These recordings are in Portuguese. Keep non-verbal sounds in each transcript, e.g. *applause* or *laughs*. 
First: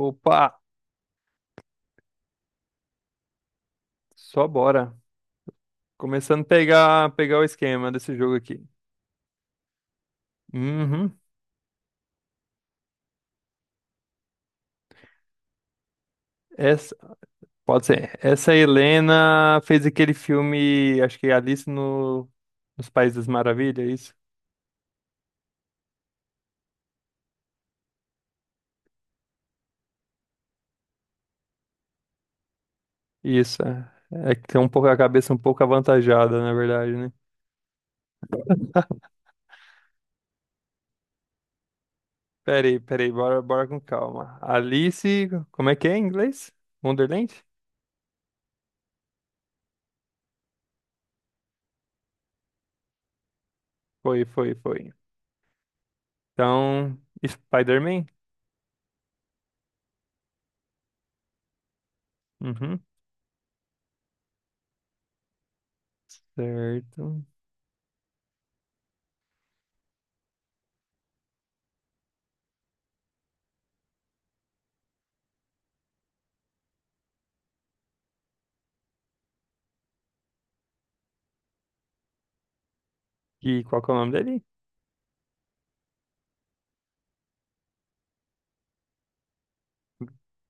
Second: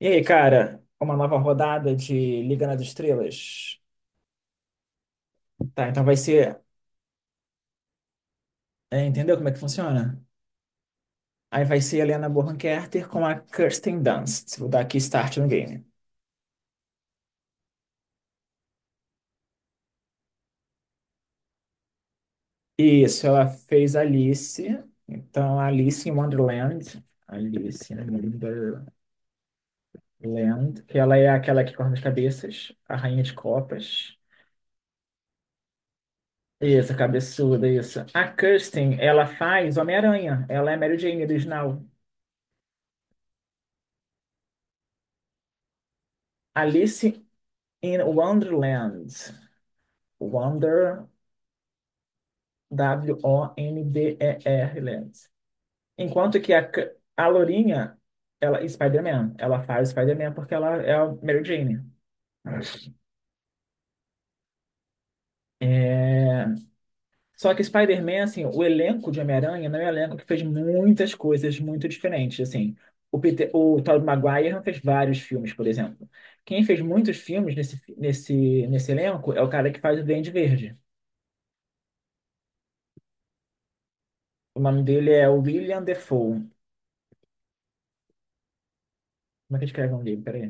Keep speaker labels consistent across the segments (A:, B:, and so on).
A: E aí,
B: Opa,
A: cara, uma nova rodada de Liga nas Estrelas.
B: só bora.
A: Tá, então vai
B: Começando a
A: ser.
B: pegar o esquema desse jogo aqui.
A: Entendeu como é que funciona?
B: Uhum.
A: Aí vai ser a Helena Bonham Carter com a Kirsten Dunst. Vou dar aqui start no game.
B: Essa, pode ser. Essa Helena fez aquele filme, acho que Alice no, nos Países
A: Isso,
B: das
A: ela
B: Maravilhas, é
A: fez
B: isso?
A: Alice. Então, Alice em Wonderland. Alice em Wonderland. Que ela é aquela que corta as cabeças, a rainha de
B: Isso, é.
A: copas.
B: É que tem um pouco a cabeça um pouco avantajada, na verdade,
A: Isso,
B: né?
A: cabeçuda, isso. A Kirsten, ela faz Homem-Aranha. Ela é Mary Jane original.
B: Peraí, bora com calma. Alice, como é que é em inglês?
A: Alice
B: Wonderland?
A: in Wonderland. Wonder,
B: Foi, foi,
A: W-O-N-D-E-R,
B: foi.
A: Lens. Enquanto que
B: Então,
A: a Lourinha,
B: Spider-Man?
A: ela, Spider-Man, ela faz Spider-Man porque ela é a Mary Jane.
B: Uhum, certo.
A: Só que Spider-Man, assim, o elenco de Homem-Aranha não é um elenco que fez muitas coisas muito diferentes, assim. O Peter, o Tobey Maguire não fez vários filmes, por exemplo. Quem fez muitos filmes nesse elenco é o cara que faz o Duende Verde.
B: E qual que é o nome dele?
A: O nome dele é William Defoe. Como é que escreve o nome dele? Peraí.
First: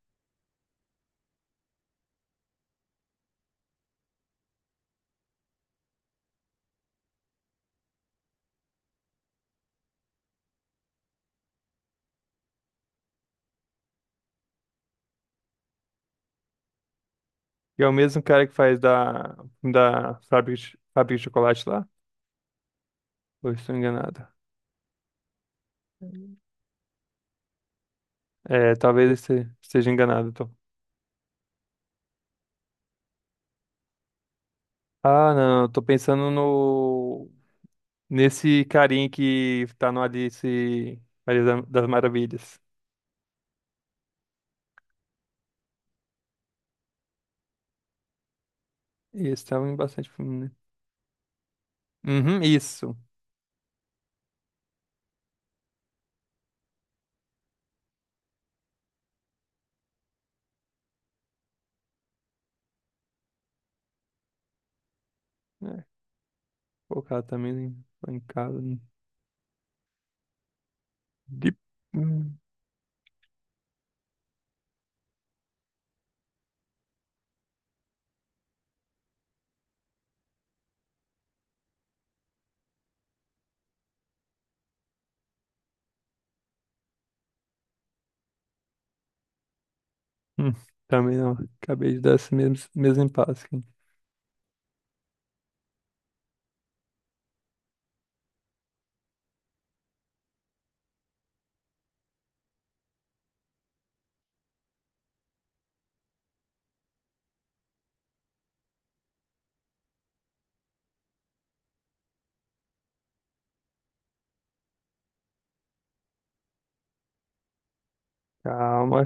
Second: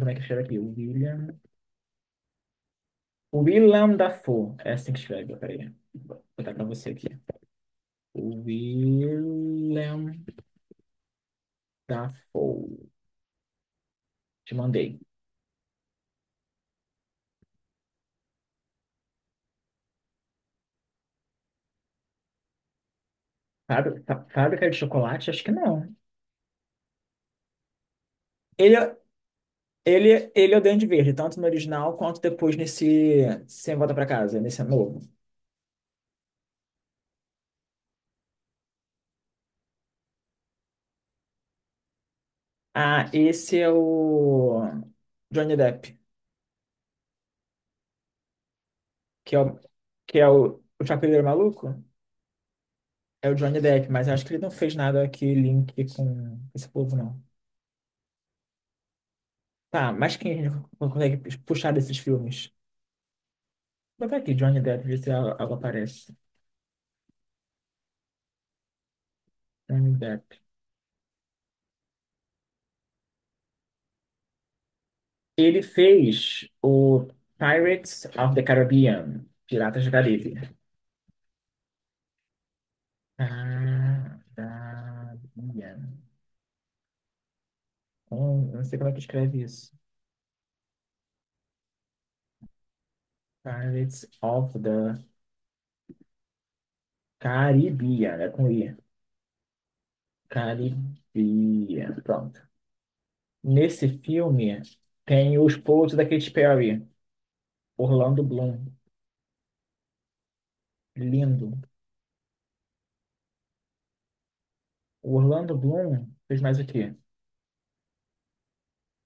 A: Como é que escreve aqui? William... Willem Dafoe. É assim que escreve, peraí. Vou botar pra você aqui. Willem Dafoe. Te mandei.
B: E é o mesmo cara que faz da fábrica de chocolate lá? Ou eu estou
A: Fábri- Fá-
B: enganado?
A: Fábrica de chocolate? Acho que não.
B: É,
A: Ele,
B: talvez eu esteja enganado,
A: ele
B: então.
A: é o Duende Verde, tanto no original quanto depois nesse Sem Volta Pra Casa, nesse novo.
B: Ah, não, eu tô pensando no nesse carinha que tá no das Maravilhas.
A: Ah, esse é o Johnny Depp, que é
B: Esse
A: o,
B: tava em bastante
A: que é
B: filme, né?
A: o Chapeleiro Maluco.
B: Uhum, isso.
A: É o Johnny Depp, mas eu acho que ele não fez nada que link com esse povo, não. Tá, mas quem a gente consegue puxar desses filmes? Bota aqui, Johnny Depp, ver se algo
B: É,
A: aparece.
B: colocar também lá em casa, né?
A: Johnny Depp.
B: De- Hum,
A: Ele fez o Pirates of the Caribbean, Piratas do Caribe. Caribbean. Eu não sei como é que escreve isso.
B: hum, também não. Acabei de dar esse mesmo impasse aqui.
A: Pirates of the Caribbean, é com I. Caribbean, pronto. Nesse filme tem o esposo da Katy Perry, Orlando Bloom. Lindo. O Orlando Bloom fez mais o quê?
B: Calma,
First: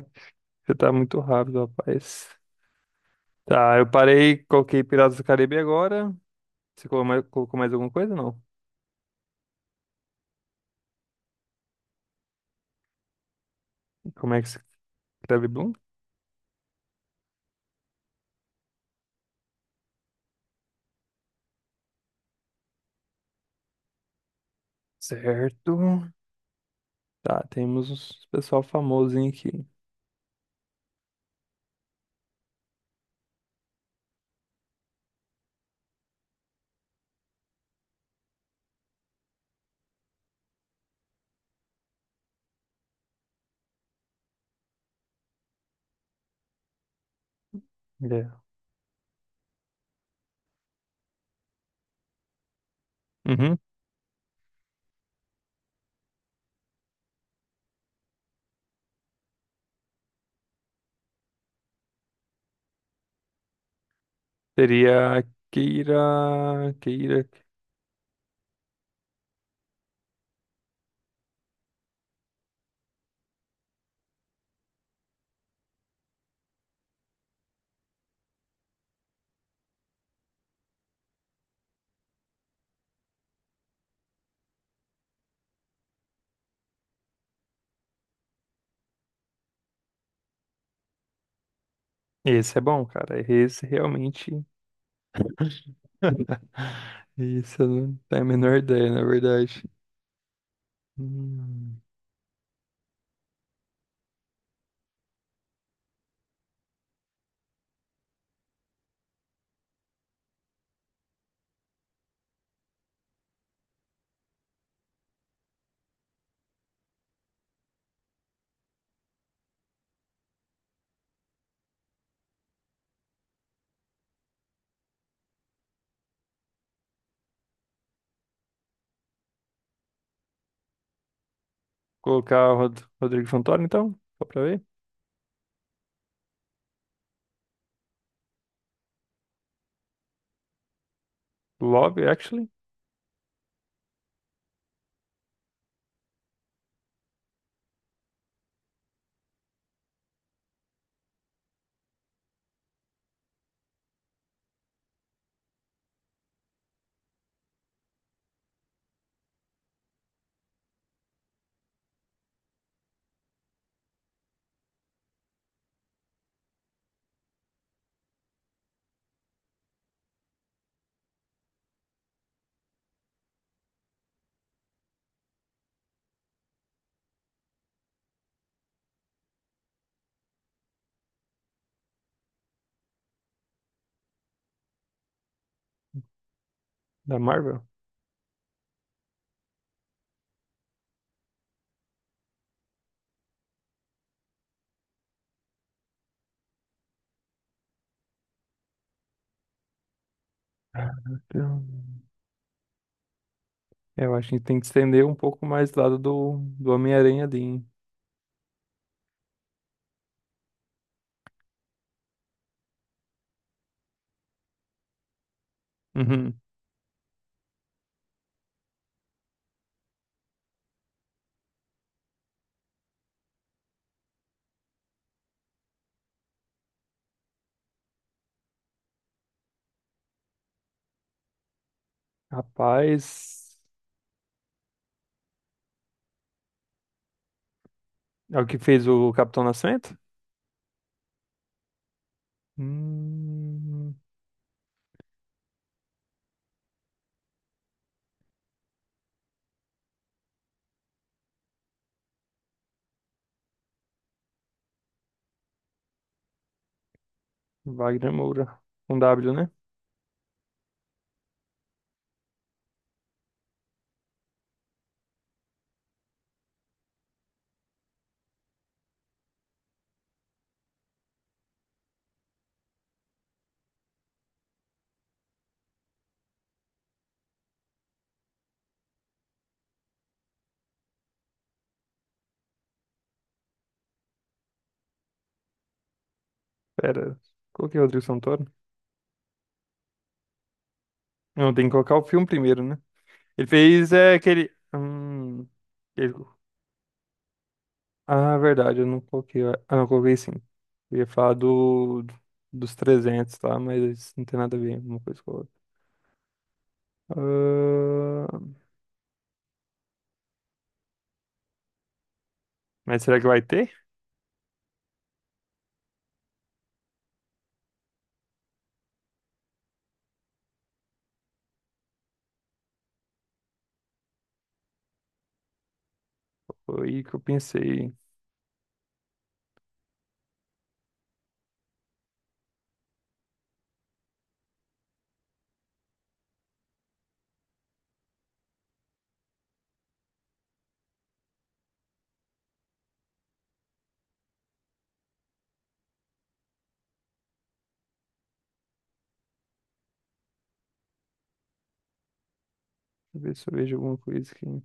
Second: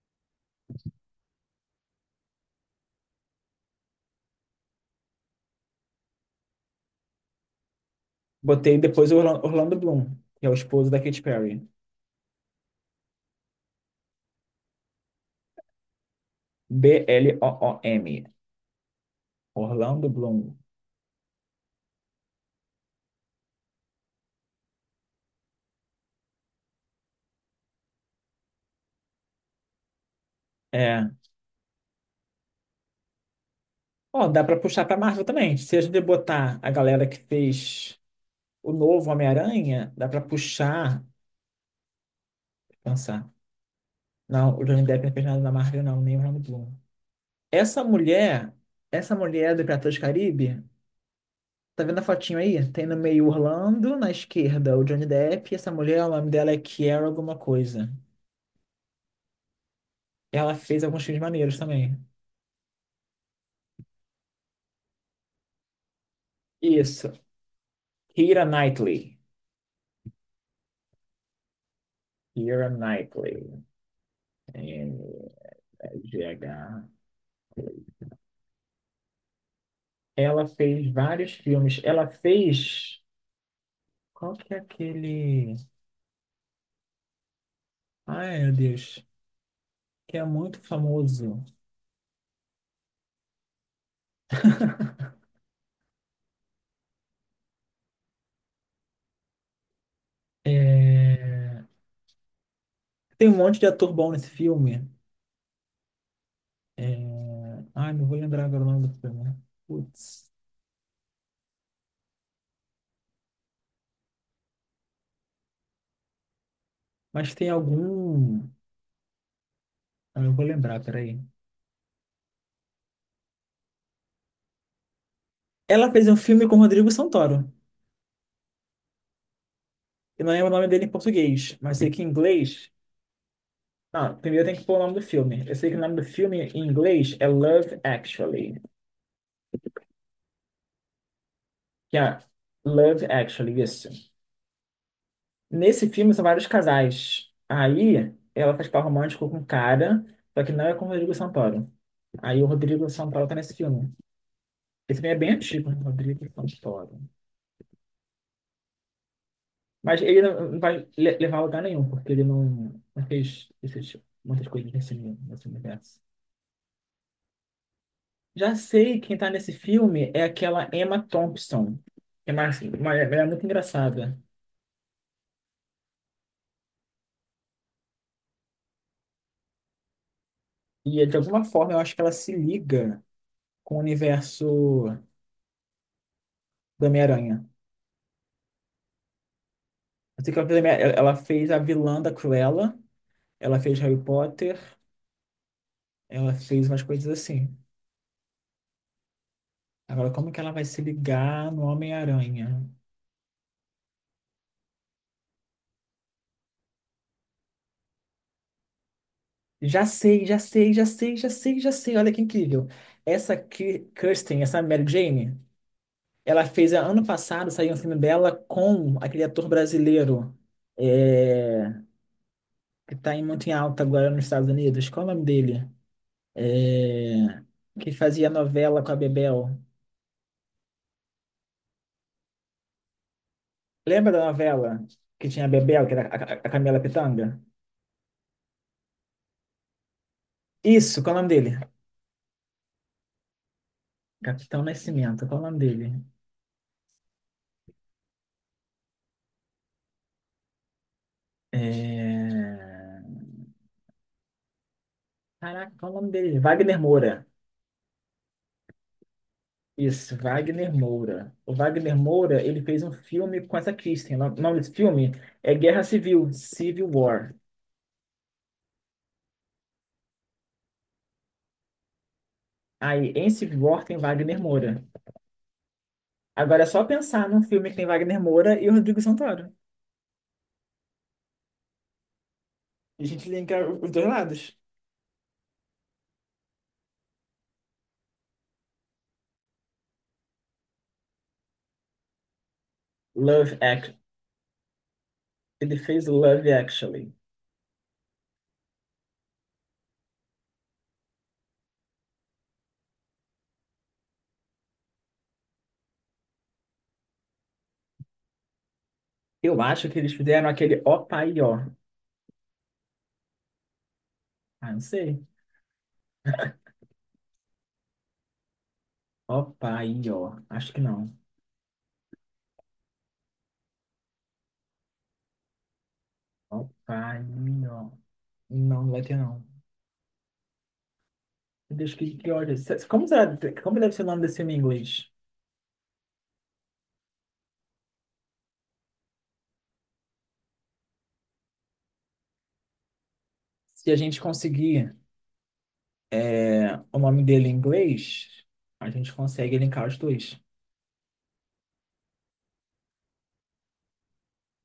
B: você tá muito rápido, rapaz. Tá, eu parei, coloquei Piratas do Caribe agora. Você colocou mais alguma coisa? Não.
A: Botei depois o Orla- Orlando Bloom, que é o esposo da Katy Perry.
B: Como é que se escreve Bloom?
A: B-L-O-O-M. Orlando Bloom.
B: Certo. Tá, temos uns pessoal famosinho aqui.
A: É. Ó, dá pra puxar pra Marvel também. Se a gente botar a galera que fez o novo Homem-Aranha, dá pra puxar. Deixa eu pensar. Não, o Johnny Depp não fez nada na Marvel, não, nem o Orlando Bloom. Essa
B: É.
A: mulher, essa mulher do Piratas do Caribe, tá vendo a fotinho aí? Tem no meio
B: Uhum.
A: Orlando, na esquerda o Johnny Depp, e essa mulher, o nome dela é Kiera alguma coisa. Ela fez alguns filmes maneiros também.
B: Seria
A: Isso.
B: Keira.
A: Keira Knightley. Keira Knightley. N-G-H. Ela fez vários filmes. Ela fez. Qual que é aquele. Ai, meu Deus. Que é muito famoso.
B: Esse é bom, cara. Esse realmente. *laughs* Isso, eu não tenho a menor ideia, na verdade.
A: É,
B: Hum.
A: tem um monte de ator bom nesse filme. É... Ai, não vou lembrar agora o nome do filme, né? Putz. Mas tem algum. Ah, eu vou lembrar, peraí. Ela fez um filme com Rodrigo Santoro. Eu não lembro o nome dele em português, mas sei que em
B: Colocar o
A: inglês.
B: Rodrigo Santoro, então?
A: Ah,
B: Só pra
A: primeiro tem que
B: ver.
A: pôr o nome do filme. Eu sei que o nome do filme em inglês é Love Actually.
B: Love,
A: Que é
B: Actually,
A: Love Actually, isso. Nesse filme são vários casais. Aí ela faz par romântico com um cara, só que não é com o Rodrigo Santoro. Aí o Rodrigo Santoro tá nesse filme. Esse filme é bem antigo, né? Rodrigo Santoro. Mas ele não vai le- levar a lugar nenhum, porque ele não, não fez esses- muitas coisas nesse universo. Já sei quem tá nesse filme é aquela Emma Thompson. Que é mais, uma, ela é muito engraçada. E é, de alguma forma eu acho que ela se liga com o universo do
B: da
A: Homem-Aranha.
B: Marvel.
A: Eu sei que ela fez, a minha- ela fez a vilã da Cruella, ela fez Harry Potter, ela fez umas coisas assim. Agora, como que ela vai se
B: Ah, meu
A: ligar no
B: Deus.
A: Homem-Aranha?
B: É, eu acho que tem que estender um pouco mais do Homem-Aranha ali, hein?
A: Já sei, já sei, já sei, já sei, já sei. Olha que incrível. Essa Ki- Kirsten, essa Mary Jane.
B: Uhum.
A: Ela fez, ano passado, saiu um filme dela com aquele ator brasileiro, é, que está muito em alta agora nos Estados Unidos. Qual é o nome dele? É, que fazia novela com a Bebel.
B: Rapaz,
A: Lembra da novela que tinha a Bebel, que era a Camila Pitanga?
B: é o que fez o Capitão Nascimento?
A: Isso, qual é o nome dele?
B: Hum,
A: Capitão Nascimento, qual é o nome dele? É... Caraca, qual é o nome dele? Wagner Moura.
B: Wagner Moura. Com W, né?
A: Isso, Wagner Moura. O Wagner Moura, ele fez um filme com essa Kristen. O nome desse filme é Guerra Civil, Civil War. Aí, em Civil War tem Wagner Moura. Agora é só pensar num filme que tem Wagner Moura e o Rodrigo Santoro. E a gente linka os dois lados.
B: Pera, coloquei o Rodrigo Santoro. Não, tem que colocar o filme primeiro, né? Ele
A: Love
B: fez
A: Act.
B: é,
A: Ele fez
B: ele-
A: Love Actually.
B: Ah, verdade, eu não coloquei. Ah, não, coloquei sim. Eu ia falar dos 300, tá? Mas isso não tem nada a ver uma coisa com a outra. Ah,
A: Eu acho que eles fizeram aquele Ó Pai Ó.
B: mas será que vai ter?
A: Ah, não sei. Ó Pai Ó. Acho que não. Ó
B: Foi aí que
A: Pai
B: eu
A: Ó.
B: pensei.
A: Não, não vai ter não. Meu Deus, que ódio. Se- Como, será, como deve ser o nome desse filme em inglês? Se a gente conseguir o nome dele em inglês, a gente consegue linkar os dois.
B: Deixa eu ver se eu vejo alguma coisa aqui.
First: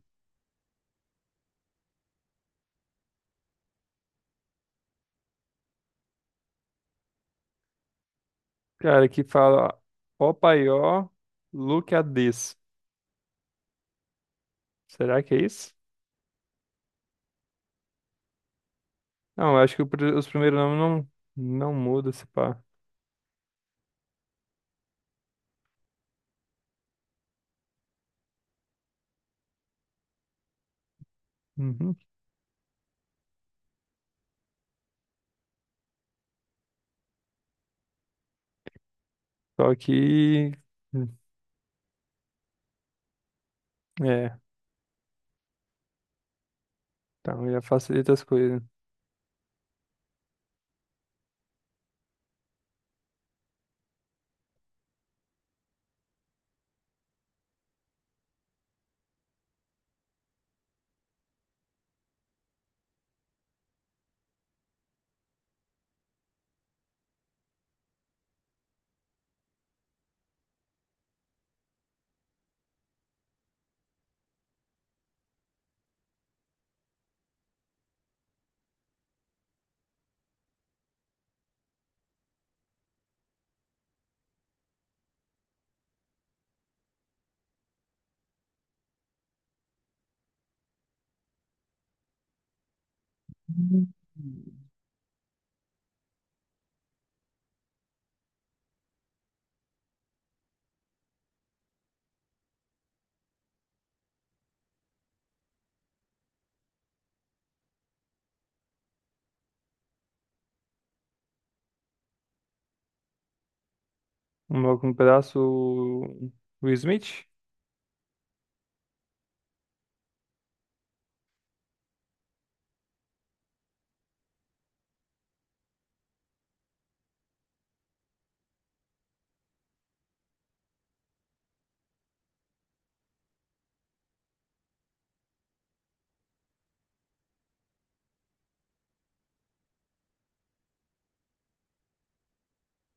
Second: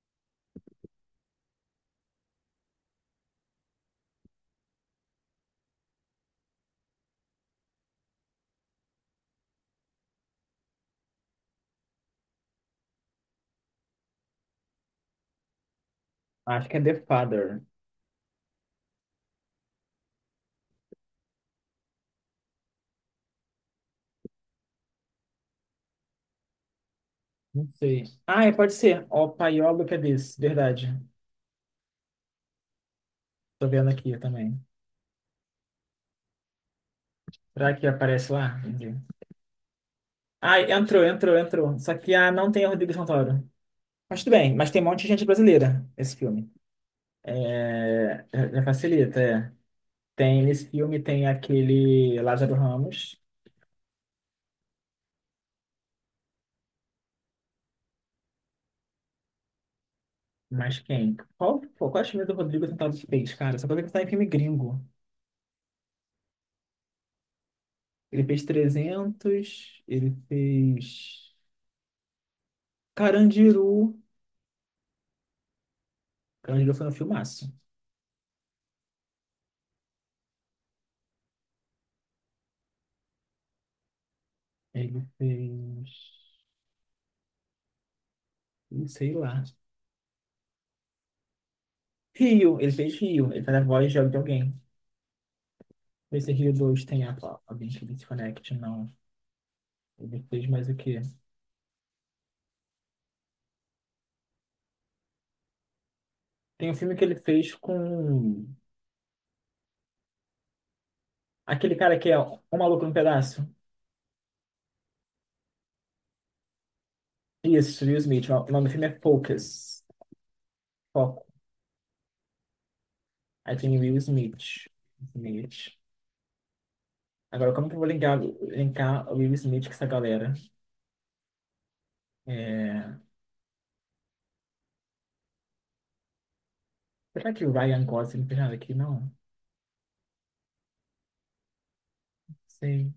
B: Cara, que fala ó paió, look at this. Será que é isso?
A: Acho que é The Father.
B: Não, eu acho que o os primeiros nomes não mudam, se pá.
A: Não sei. Ah, é, pode ser. O Paiolo que é desse, verdade.
B: Uhum.
A: Tô vendo aqui também. Será que aparece lá? Entendi.
B: Só que.
A: Ah, entrou. Só que ah, não tem o Rodrigo Santoro. Mas tudo
B: É,
A: bem, mas tem um monte de gente brasileira esse filme.
B: então já facilita as
A: É,
B: coisas.
A: já facilita, é. Tem nesse filme tem aquele Lázaro Ramos, mas quem? Qual, pô, quais filmes do Rodrigo Santoro que fez, cara? Só pra ver que tá em filme gringo. Ele fez 300, ele fez Carandiru. Carandiru foi um filmaço. Ele fez, não sei lá. Rio, ele fez Rio, ele faz a
B: Hum.
A: voz de alguém. Vê se Rio 2 tem a- alguém que se conecte, não. Ele fez mais o quê? Tem um filme que ele fez com aquele cara que é O Maluco no Pedaço.
B: Um logo no pedaço, o Smith.
A: Isso, Will Smith. O nome do filme é Focus. Foco. Aí tem Will Smith. Smith. Agora, como que eu vou linkar o Will Smith com essa galera? É... Será que o Ryan Gosling não tem nada aqui? Não. Não sei.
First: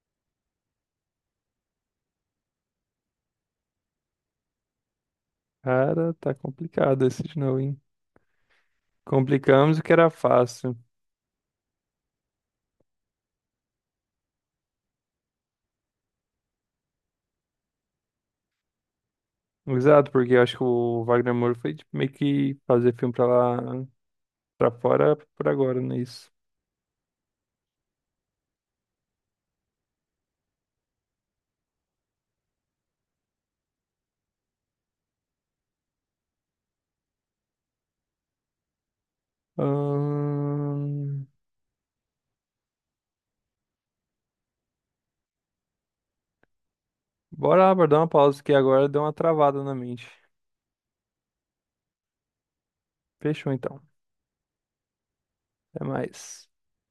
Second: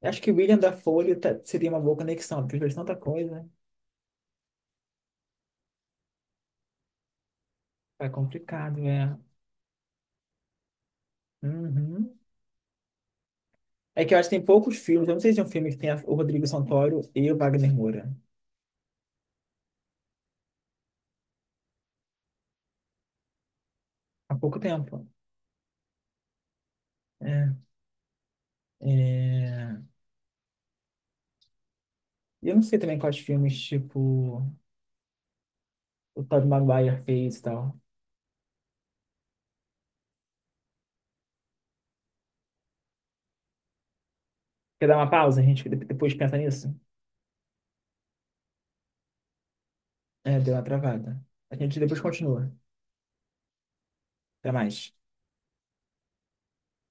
A: Eu acho que o William da Folha tá- seria uma boa conexão, porque ele fez tanta coisa.
B: Cara, tá complicado esse de novo, hein?
A: Tá complicado, né?
B: Complicamos o que era fácil.
A: Uhum. É que eu acho que tem poucos filmes. Eu não sei se é um filme que tem a- o Rodrigo Santoro e o Wagner Moura.
B: Exato, porque eu acho que o Wagner Moura foi tipo, meio que fazer filme pra lá.
A: Há pouco
B: Pra
A: tempo.
B: fora por agora nisso.
A: É. É... E eu não sei também quais filmes, tipo, o Tobey Maguire fez e tal.
B: Ahn,
A: Quer dar uma pausa? A gente depois pensa nisso?
B: Bora lá, bora dar uma pausa aqui agora, deu uma travada na mente.
A: É, deu uma travada. A gente depois continua.
B: Fechou então.
A: Até mais.
B: Até mais.